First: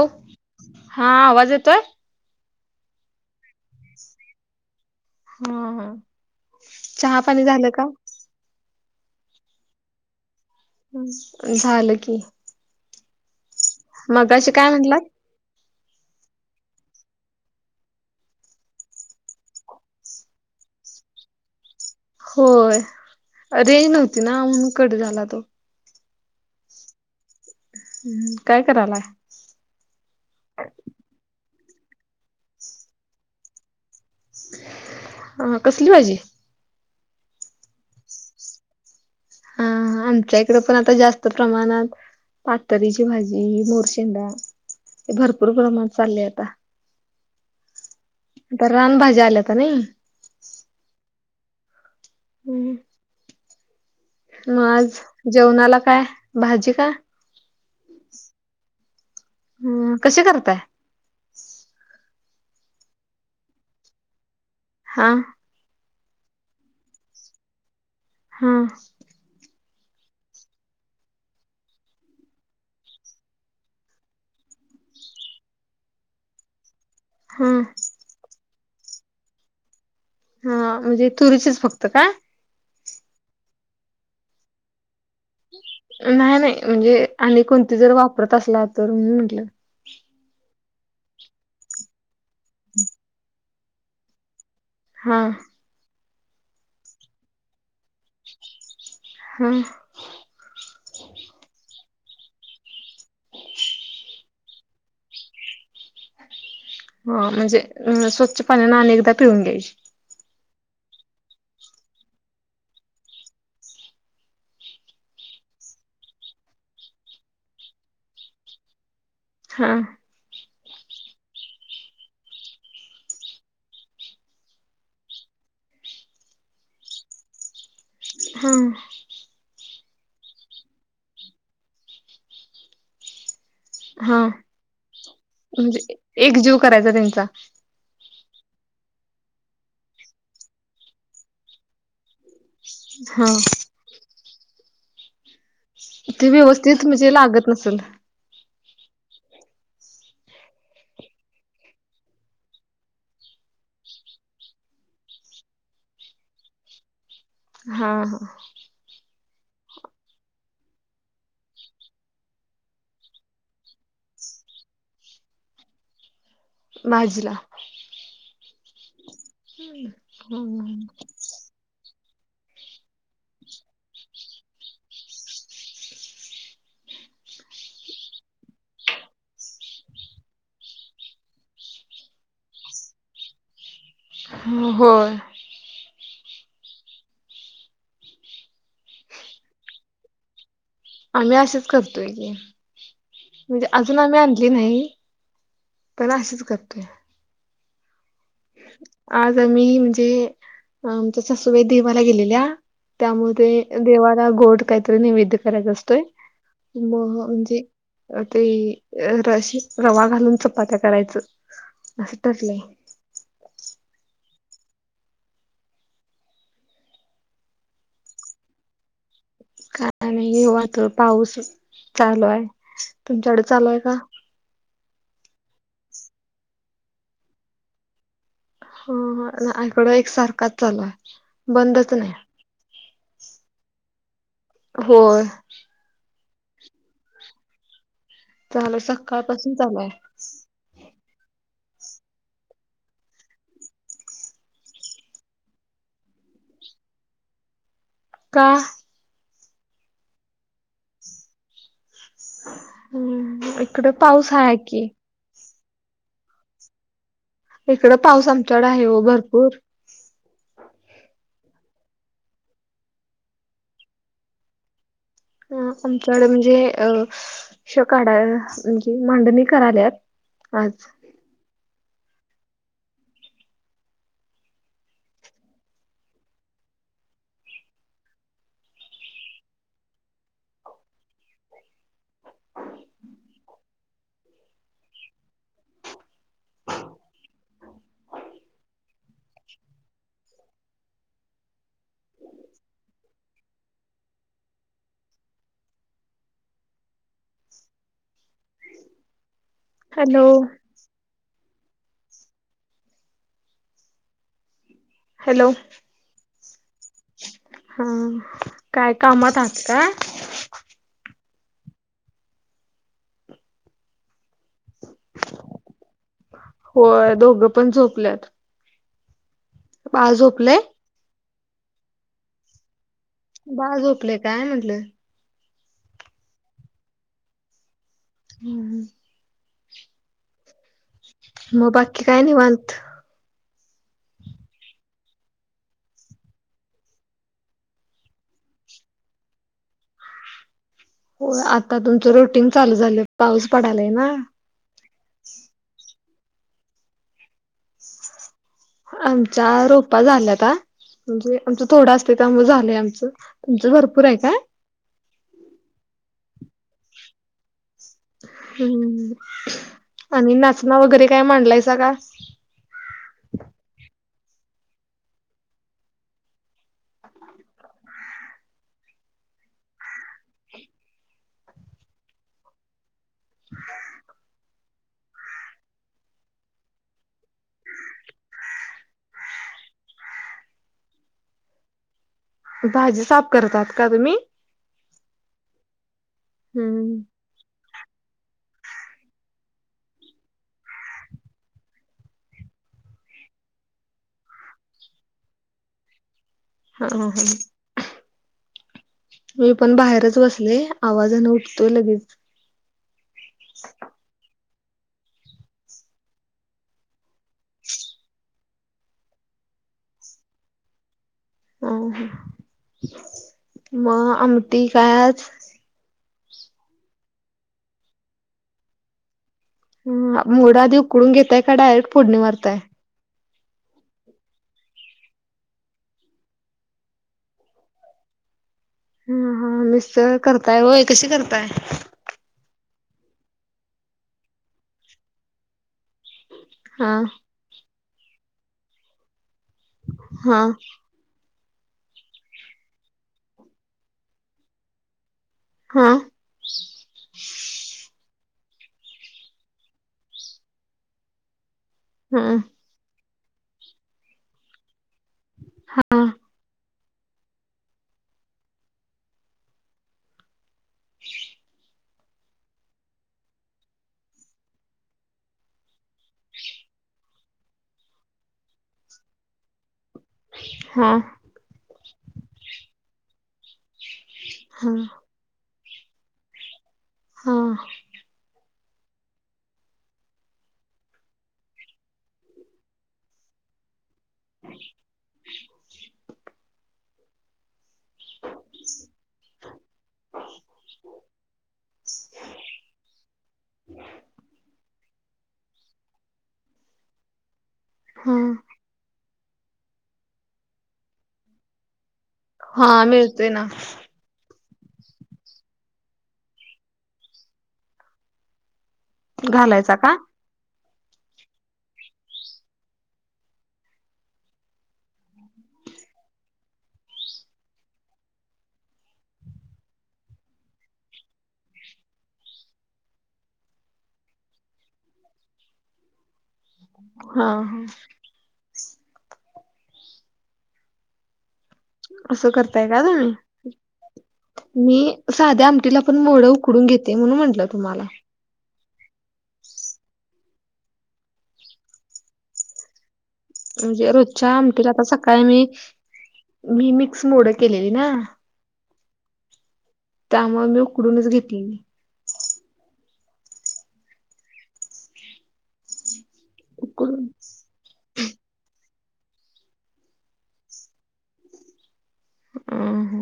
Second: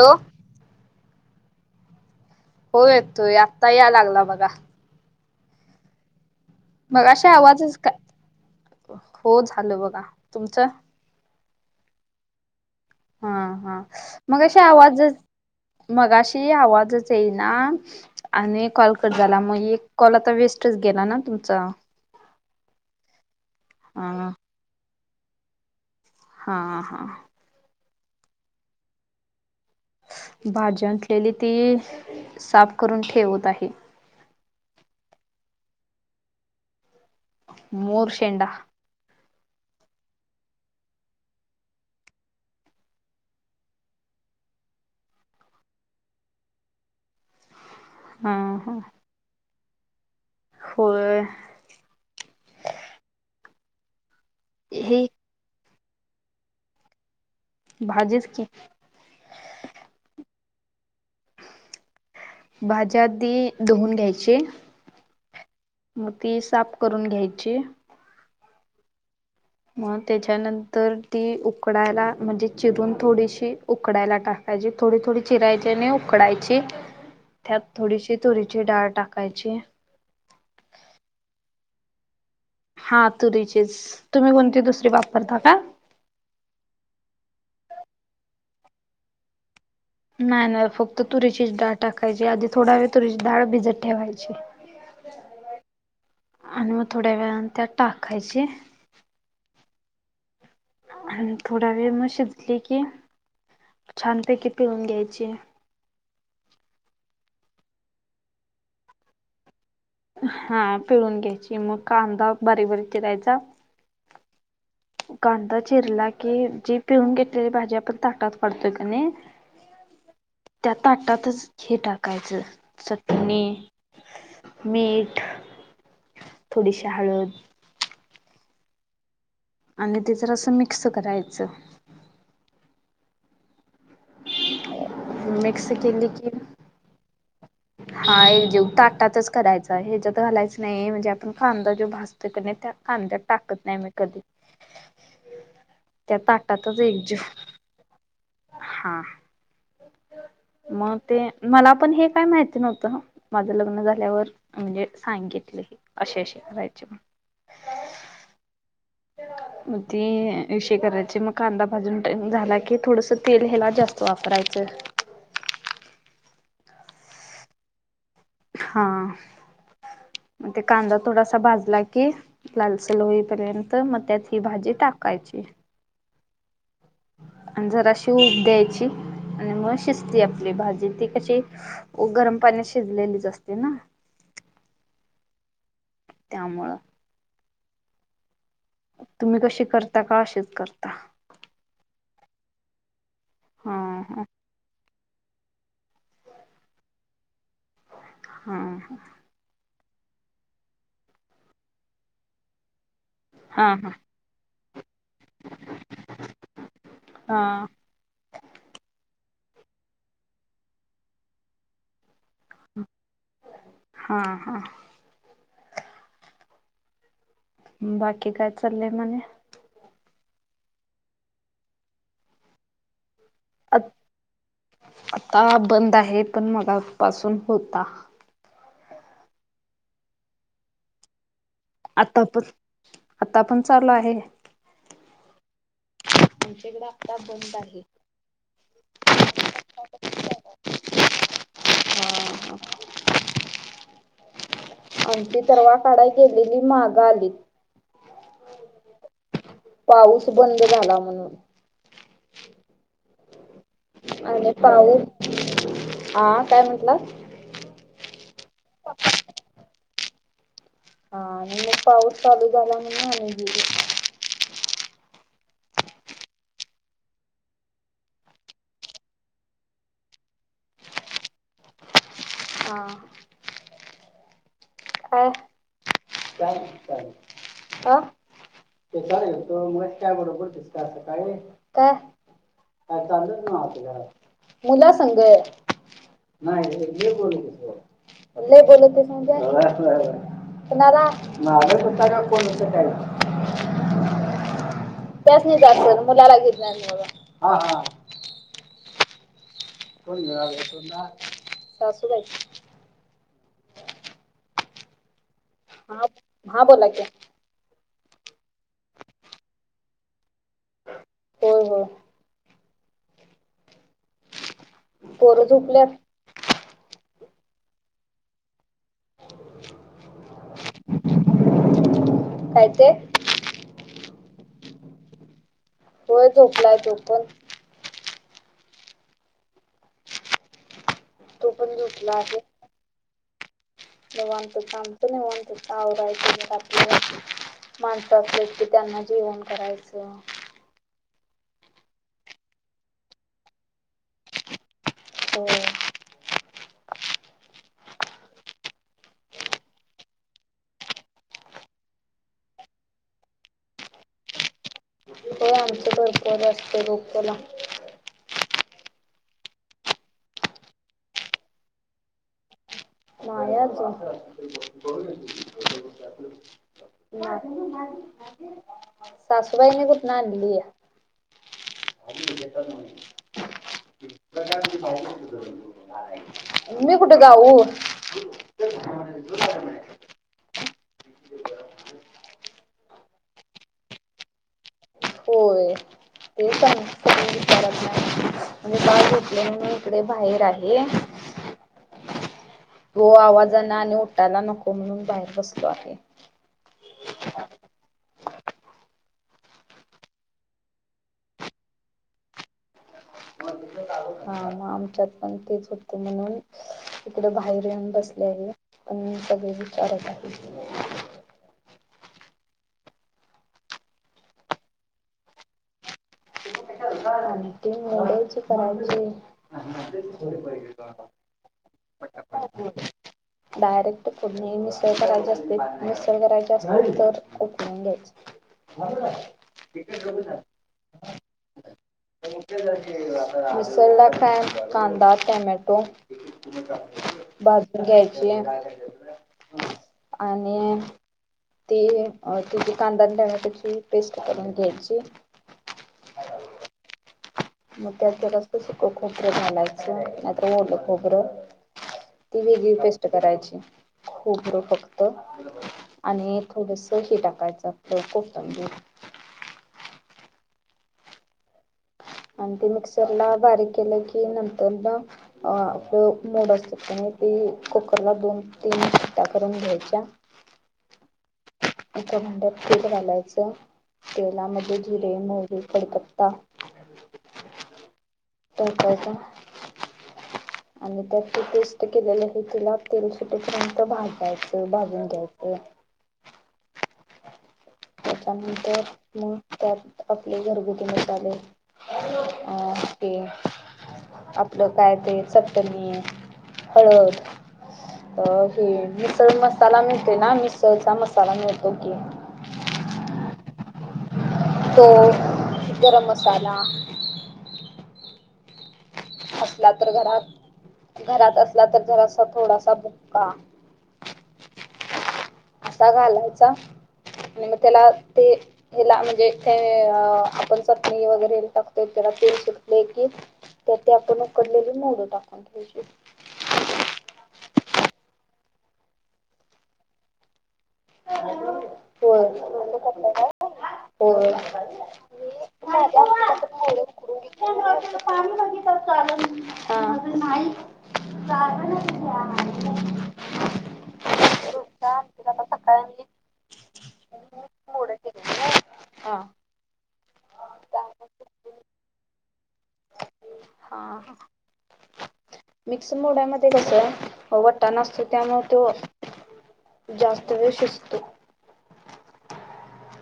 Hello हा आवाज येतोय? हो येतोय आत्ता याय लागला बघा हं ह मगाशी आवाजच का हो झालं बघा, तुमचं अम झालं की हा हा मगाशी काय म्हटलात आवाजच, मगाशी आवाजच येईना. आणि कॉल कट झाला म एक कॉल आता वेस्टच गेला ना तुमचा होय. रेंज नव्हती हा ना म्हणून कट झाला तो हां हां हम्म काय कराला? भाजी आणलेली ती साफ करून ठेवत आहे. अ कसली भाजी? मोर शेंडा हा आमच्या इकड पण, आता जास्त प्रमाणात पातरीची भाजी, मोरशेंडा हे भरपूर प्रमाणात चालय आता हा आता हा रानभज्या आल्यात न होय. हम्म, म आज हे जेवणाला काय? भाजी काय? भाजीच की हम्म कशी करताय? भाज्या आधी धुवून घ्यायचे. हां. मग ती साफ करून घ्यायची. हां. मग त्याच्यानंतर ती उकडायला म्हणजे चिरून थोडीशी उकडायला टाक त्याजे थोडी- थोडी चिरायची आणि उकडायची. [inaudible] त्यात थोडीशी तुरीची डाळ टाकायची. हा म्हणजे तुरीचेच फक्त काय? हा तुरीचीच तुम्ही कोणती दुसरी वापरता का? नाही- नाही म्हणजे आणि कोणती जर वापरत असला तर म्हंटलं. नाही- नाही. फक्त तुरीचीच डाळ टाकायची आधी थोड वेळ तुरीची डाळ भिजत ठेवायची. हा. आणि मग थोड्या वेळान त्यात टाकायची. हा. थोडा वेळ मग शिजली की [unintelligible] ती पिळून घ्यायची. हा म्हणजे स्वच्छ पाण्याने अनेकदा पिळून घ्यायची. हा पिळून घ्यायची. मग कांदा बारीक बारीक चिरायचा कांदा चिरला की जी पिळून घेतलेली भाजी आपण ताटात काढतोय की नाही. हा. त्या ताटातच हे टाकायचं चटणी मीठ थोडीशी हळद. हा. आणि ते जर असं मिक्स करायचं. हा मिक्स म्हणजे केली की एक जीव करायचा त्यांच्या हा एकजीव ताटातच करायचा ह्याच्यात तर घालायच नाही म्हणजे आपण कांदा जो भाजतो. म त्या कांद्यात हा टाकत नाही मी कधी. त्या ते ताटातच व्यवस्थित म्हणजे एकजीव लागत नसेल. हा. [inaudible] मग ते मला पण हे काय माहिती नव्हतं. माझं लग्न झाल्यावर म्हणजे मला सांगीतले असे -असे करायचे. हा -हा. मग ते करायचे मग कांदा भाजून ट झाला की थोडस तेल ह्याला जास्त वापरायचं. भाजीला. हां. हम्म. भाजला कि लालसल होईपर्यंत मग त्यात ती भाजी टाकायची. आणि जराशी उब द्यायची आणि मग शिजती आपली भाजी ती कशी गरम पाण्यात शिजलेलीच असते ना. होय. त्यामुळं. तुम्ही कशी करता का अशीच करता? आम्ही असेच करतोय. म्हणजे अजून हा आम्ही हा आण ते नाही, पहिला असशीच करत्या. हम्म त मी म्हणजे आमच्या सासूबाई देवाला गेलेल्या, त्यामध्ये हा हा देवा त्याला गोड काय तर नैवेद्य करायचा असतोय म म्हणजे हा तेअ रशीत रवा घालून चपात्या करायचं, असं ठरलंय. [unintelligible] हां हां बाकी काय चाललंय म्हणे? काय आता नाही ओ पाऊस चालू आहे तुमच्याकड चालू आहे का? आता बंद आहे, पण मगापासून होता. हा हा इकड एक सारखाच चालू हाय. आता पण, आता पण चालू आहे होय आमच्या इकडं आता बंद आहे. झाल, सकाळ पासून चालू हाय. हा हा आमची परवा काढाय गेलेली माग आलीत. का? पाऊस बंद झाला म्हणून. हा अ आणि पाऊस, हा काय म्हंटलात? इकड पाऊस आमच्याकड आहे हो भरपूर. हा आणि मग पाऊस चालू झाला म्हणून आणि गेलीत. अ आमच्याकडे म्हणजे अ श काढाय म्हणजे मांडणी कराल्यात, आज हां काय? काय नाही, चाललं, आ ते चहा पीत होतो, मगाशी चहा बनवत होतीस काय आज सकाळी, काय? काय चालतच न्हवती घरात? मुला संग? नाही एक क्लिप बघत होतो. लय बोलतोस म्हणजे, [inaudible] कुणाला, माझं [inaudible] त्यासनी जायचं मुलाला घेतल्यामुळ, हा हा कोण हॅलो [unintelligible] सासुबाई हॅलो हां, हां बोला की हा काय कामात आहात का? हो हो पोरं झोपल्यात? व्हय, दोघं पण झोपल्यात. बाळ झोपलय? काय ते? बाळ झोपलय काय म्हंटल? व्हय, झोपलाय तो पण. हम्म हम्. तो मग पण बाकी झोपला काय आहे निवांत. निवांतच आमच निवांतच आवरायचं घरातल. माणसं असलेत की त्यांना जेवन करायचं. हो आता तुमचं रुटीन चालू झालं पाऊस पडालय ना. होय. आमचा रोपा झाल्याता. म्हणजे आमचं थोडा असतंय त्यामुळं झालंय आमचं. तुमचं भरपूर आय काय? होय आमचं भरपूर असत रोकला. हम्म, आणि नाचना वगैरे काय मांडलायसा का? द्याचे [unintelligible] [unintelligible] सासूबाईनी कुठना आणली? [unintelligible] मी कुठ जाऊ? [unintelligible] भाजी साफ करत आहात का तुम्ही? होय. ते सांग हम्. घेतलेल मी इकडे बाहेर आहे. तो आवाजान आणि उटायला नको म्हणून बाहेर बसलो आहे. हा हा. मी पण बाहेरच बसले आवाजान उठतोय लगीच. हा आमच्यात पण तेच होत म्हणून इकडे बाहेर येऊन बसलिया मी. आणि सगळे विचारत आहेत. हा हम्म, म आमटी काय आज? आमटी मोड्याची करायची. मोड आधी उकडून घेताय का डायरेक्ट फोडणी मारताय? डायरेक्ट फोडणी मिसळ करायची असते मिसळ करायची असतील तर उकडून घ्या हम् हम्, मिसळ करताय व्हय कशी करताय? मिसळला काय कांदा, टमॅटो हा भाजून घ्यायची हा आणि ती अ त्याची कांदान, टमॅटोची पेस्ट करून घ्यायची. हा. मग त्याच्यात अस सुक खोबरं घालायचं नायतर ओल खोबरं. हा ती वेगळी पेस्ट करायची खोबर फक्त हा आणि थोडस ही टाकायचं आपलं कोथंबीर. आणि ते मिक्सरला बारीक केलं की नंतर न अ -आपलं मोड असत त्याने ते कुकरला दोन तीन शिट्ट्या करून घ्यायच्या. हा. कप डप तेच घालायचं हा तेलामध्ये जिर मोहरी, कडीपत्ता हा. टाकायचा आणि त्यात ती पेस्ट केलेली आहे तिला तेल सुटीपर्यंत भाजायचं भाजून घ्यायचं. त्याच्यानंतर मग त्यात आपले घरगुत मसाले. ह. ते. आपलं काय ते चटणी हळद हा अ हे मिसळ मसाला मिळतेय, ना मिसळचा मसाला मिळतो की. हा मिळतो, ना तो गरम मसाला असला घालायचा तर का? घरात घरात असला तर जरासा थोडासा बुक्का. असा घालायचा आणि मग त्याला ते हिला म्हणजे ते आपण चटणी वगैरे टाकतोय त्याला ते शिकले की. त्यात, ते आपण उकडलेली मोड टाकून घ्यायची. हा ह असं करताय का तुम्ही होय मी. साध्या आमटीला पण मोडं उकडून घेते म्हणून म्हटलं तुम्हाला. पाणी बघितात आलं, नाही [unintelligible] म्हणजे रोजच्या आमटीला आता रोजच्या सकाळी आमटीत आता मी सकाळी मी मिक्स मोड केलेली ना. केलेली ना हा. त्यामुळे मी उकडूनच घेतली. हा हा मिक्स मोड्यामध्ये कसं उकडून वट तान, असतो त्यामुळे तो जास्त वेळ शिजतो हा हा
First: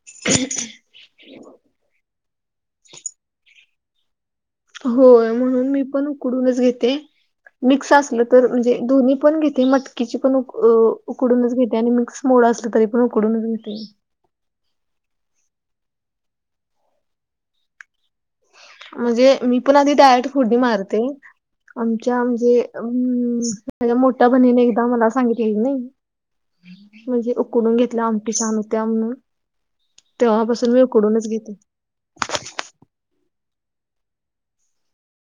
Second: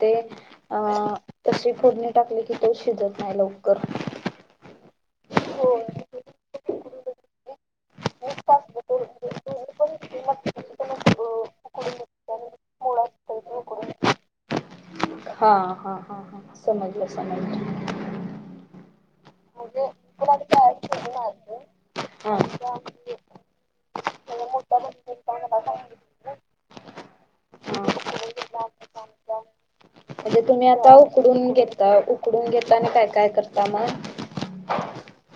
ते अं तशी फोडणी टाकली की तो शिजत नाही लवकर. होय म्हणून मी पण उकडूनच घेते. मिक्स असलं तर म्हणजे दोन्ही पण घेते मटकीची पण उकडूनच घेते आणि मिक्स. मोड असलं तरी पण उकडूनच घेते. हा हा हा हा समजलं समजलं. म्हणजे मी पण म्हणजे आधी डायरेक्ट पण आधी फुडणी काय मारते आमच्या हा. म्हणजे, त्या हुं, माझ्या, मोठ्या मला बहिणीने एकदा मला बहिणीने काय सांगितलेली मला नाही. सांगितलं म्हणजे उकडून घेतल्या आमटी छान होत्या म्हणून. म्हणजे तुम्ही तेव्हापासून मी आता उकडूनच घेते. उकडून घेता उकडून घेता आणि काय काय करता मग.